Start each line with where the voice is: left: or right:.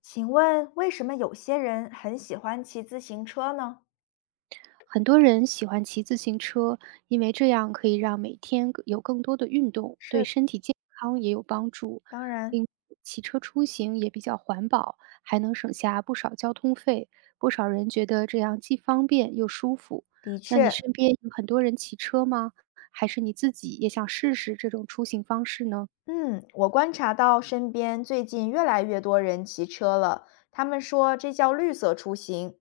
left: 请问为什么有些人很喜欢骑自行车呢？
right: 很多人喜欢骑自行车，因为这样可以让每天更有更多的运动，对
left: 是，
right: 身体健康也有帮助。
left: 当然，
right: 另，骑车出行也比较环保，还能省下不少交通费。不少人觉得这样既方便又舒服。
left: 的
right: 那你
left: 确，
right: 身边有很多人骑车吗？还是你自己也想试试这种出行方式呢？
left: 嗯，我观察到身边最近越来越多人骑车了，他们说这叫绿色出行。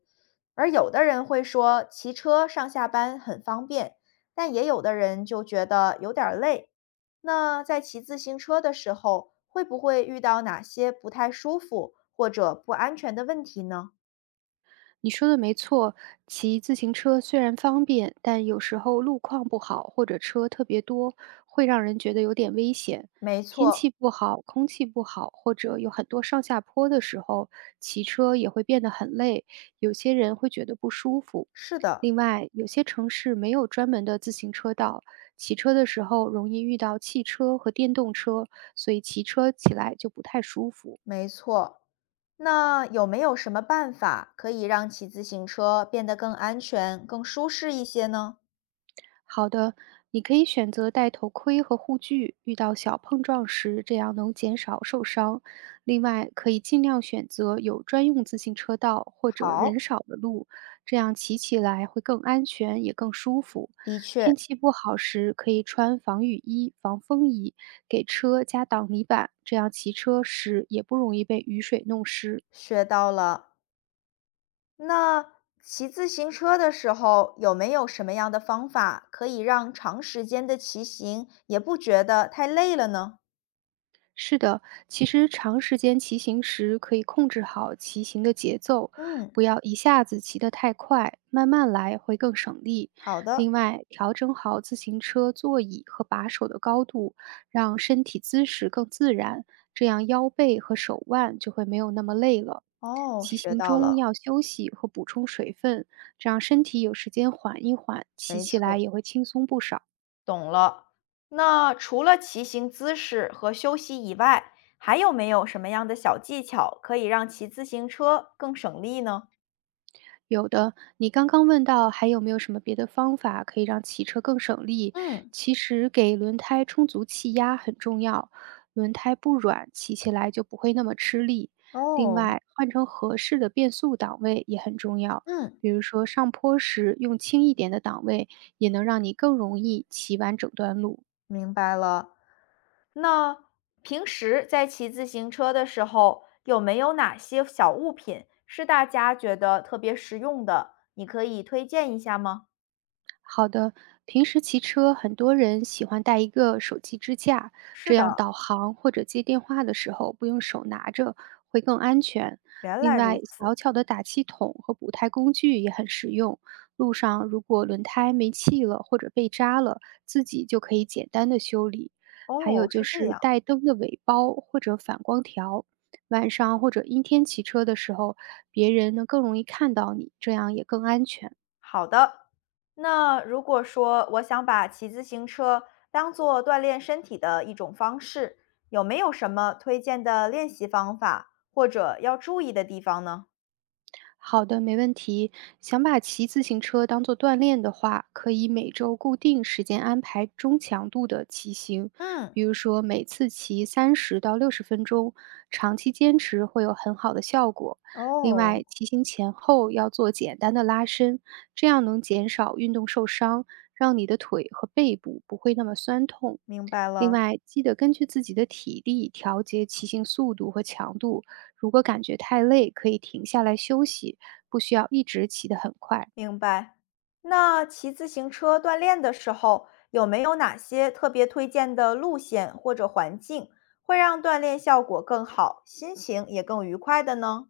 left: 而有的人会说骑车上下班很方便，但也有的人就觉得有点儿累。那在骑自行车的时候，会不会遇到哪些不太舒服或者不安全的问题呢？
right: 你说的没错，骑自行车虽然方便，但有时候路况不好或者车特别多，会让人觉得有点危险。
left: 没
right: 天
left: 错，
right: 气不好、空气不好，或者有很多上下坡的时候，骑车也会变得很累，有些人会觉得不舒服。
left: 是的，
right: 另外，有些城市没有专门的自行车道，骑车的时候容易遇到汽车和电动车，所以骑车起来就不太舒服。
left: 没错。那有没有什么办法可以让骑自行车变得更安全、更舒适一些呢？
right: 好的，你可以选择戴头盔和护具，遇到小碰撞时，这样能减少受伤。另外，可以尽量选择有专用自行车道或者
left: 好，
right: 人少的路，这样骑起来会更安全，也更舒服。
left: 的确
right: 天气不好时，可以穿防雨衣、防风衣，给车加挡泥板，这样骑车时也不容易被雨水弄湿。
left: 学到了。那骑自行车的时候，有没有什么样的方法可以让长时间的骑行也不觉得太累了呢？
right: 是的，其实长时间骑行时可以控制好骑行的节奏，
left: 嗯，
right: 不要一下子骑得太快，慢慢来会更省力。
left: 好的。
right: 另外，调整好自行车座椅和把手的高度，让身体姿势更自然，这样腰背和手腕就会没有那么累了。
left: 哦，
right: 骑
left: 学
right: 行
left: 到
right: 中
left: 了，
right: 要休息和补充水分，这样身体有时间缓一缓，骑
left: 没
right: 起来
left: 错。
right: 也会轻松不少。
left: 懂了。那除了骑行姿势和休息以外，还有没有什么样的小技巧可以让骑自行车更省力呢？
right: 有的，你刚刚问到还有没有什么别的方法可以让骑车更省力？
left: 嗯，
right: 其实给轮胎充足气压很重要，轮胎不软，骑起来就不会那么吃力。另
left: 哦，
right: 外，换成合适的变速档位也很重要，
left: 嗯，
right: 比如说上坡时用轻一点的档位，也能让你更容易骑完整段路。
left: 明白了。那平时在骑自行车的时候，有没有哪些小物品是大家觉得特别实用的？你可以推荐一下吗？
right: 好的，平时骑车，很多人喜欢带一个手机支架，
left: 是
right: 这样
left: 的，
right: 导航或者接电话的时候不用手拿着，会更安全。
left: 原
right: 另
left: 来如
right: 外，
left: 此。
right: 小巧的打气筒和补胎工具也很实用。路上如果轮胎没气了或者被扎了，自己就可以简单的修理。还有
left: 哦，
right: 就
left: 是这
right: 是
left: 样。
right: 带灯的尾包或者反光条，晚上或者阴天骑车的时候，别人能更容易看到你，这样也更安全。
left: 好的，那如果说我想把骑自行车当做锻炼身体的一种方式，有没有什么推荐的练习方法或者要注意的地方呢？
right: 好的，没问题。想把骑自行车当做锻炼的话，可以每周固定时间安排中强度的骑行，
left: 嗯，
right: 比如说每次骑30到60分钟，长期坚持会有很好的效果。另
left: 哦，
right: 外，骑行前后要做简单的拉伸，这样能减少运动受伤，让你的腿和背部不会那么酸痛。
left: 明白
right: 另
left: 了，
right: 外，记得根据自己的体力调节骑行速度和强度，如果感觉太累，可以停下来休息，不需要一直骑得很快。
left: 明白。那骑自行车锻炼的时候，有没有哪些特别推荐的路线或者环境，会让锻炼效果更好，心情也更愉快的呢？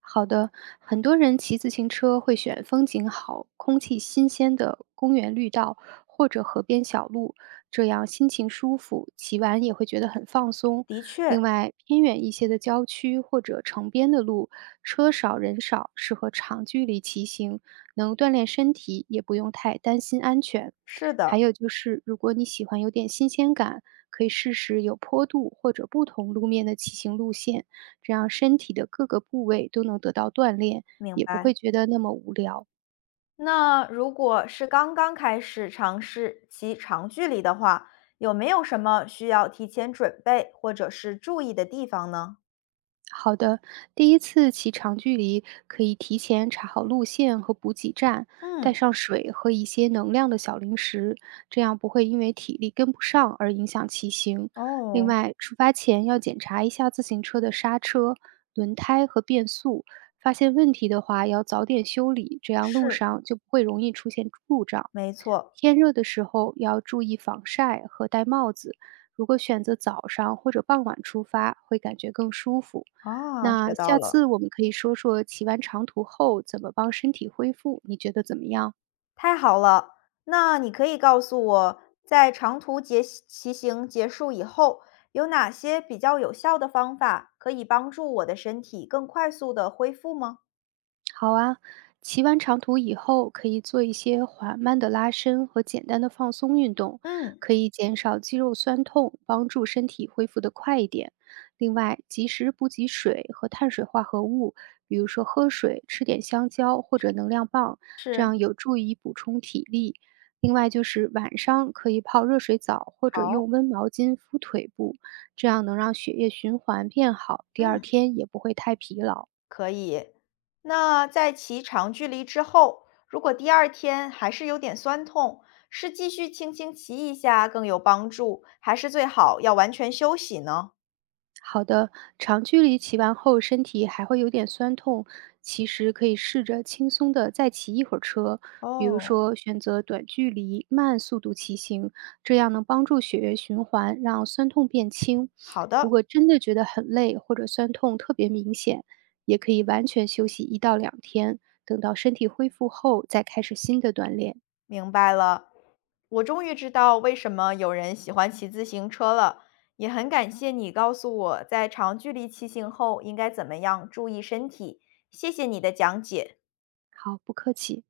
right: 好的，很多人骑自行车会选风景好、空气新鲜的公园绿道或者河边小路，这样心情舒服，骑完也会觉得很放松。
left: 的确，
right: 另外，偏远一些的郊区或者城边的路，车少人少，适合长距离骑行，能锻炼身体，也不用太担心安全。
left: 是
right: 还
left: 的，
right: 有就是，如果你喜欢有点新鲜感，可以试试有坡度或者不同路面的骑行路线，这样身体的各个部位都能得到锻炼，
left: 明
right: 也不
left: 白。
right: 会觉得那么无聊。
left: 那如果是刚刚开始尝试骑长距离的话，有没有什么需要提前准备或者是注意的地方呢？
right: 好的，第一次骑长距离可以提前查好路线和补给站，带
left: 嗯，
right: 上水和一些能量的小零食，这样不会因为体力跟不上而影响骑行。另
left: 哦，
right: 外，出发前要检查一下自行车的刹车、轮胎和变速，发现问题的话要早点修理，这样路
left: 是，
right: 上就不会容易出现故障。
left: 没错，
right: 天热的时候要注意防晒和戴帽子。如果选择早上或者傍晚出发，会感觉更舒服。
left: 啊，学
right: 那
left: 到
right: 下
left: 了，
right: 次我们可以说说骑完长途后怎么帮身体恢复，你觉得怎么样？
left: 太好了。那你可以告诉我，在长途结骑行结束以后，有哪些比较有效的方法可以帮助我的身体更快速的恢复吗？
right: 好啊，骑完长途以后，可以做一些缓慢的拉伸和简单的放松运动，
left: 嗯，
right: 可以减少肌肉酸痛，帮助身体恢复得快一点。另外，及时补给水和碳水化合物，比如说喝水、吃点香蕉或者能量棒，这
left: 是，
right: 样有助于补充体力。另外就是晚上可以泡热水澡或者
left: 好，
right: 用温毛巾敷腿部，这样能让血液循环变好，第二
left: 嗯。
right: 天也不会太疲劳。
left: 可以。那在骑长距离之后，如果第二天还是有点酸痛，是继续轻轻骑一下更有帮助，还是最好要完全休息呢？
right: 好的，长距离骑完后身体还会有点酸痛，其实可以试着轻松的再骑一会儿车，比如
left: 哦，
right: 说选择短距离慢速度骑行，这样能帮助血液循环，让酸痛变轻。
left: 好
right: 如
left: 的，
right: 果真的觉得很累或者酸痛特别明显，也可以完全休息1到2天，等到身体恢复后再开始新的锻炼。
left: 明白了。我终于知道为什么有人喜欢骑自行车了，也很感谢你告诉我在长距离骑行后应该怎么样注意身体，谢谢你的讲解。
right: 好，不客气。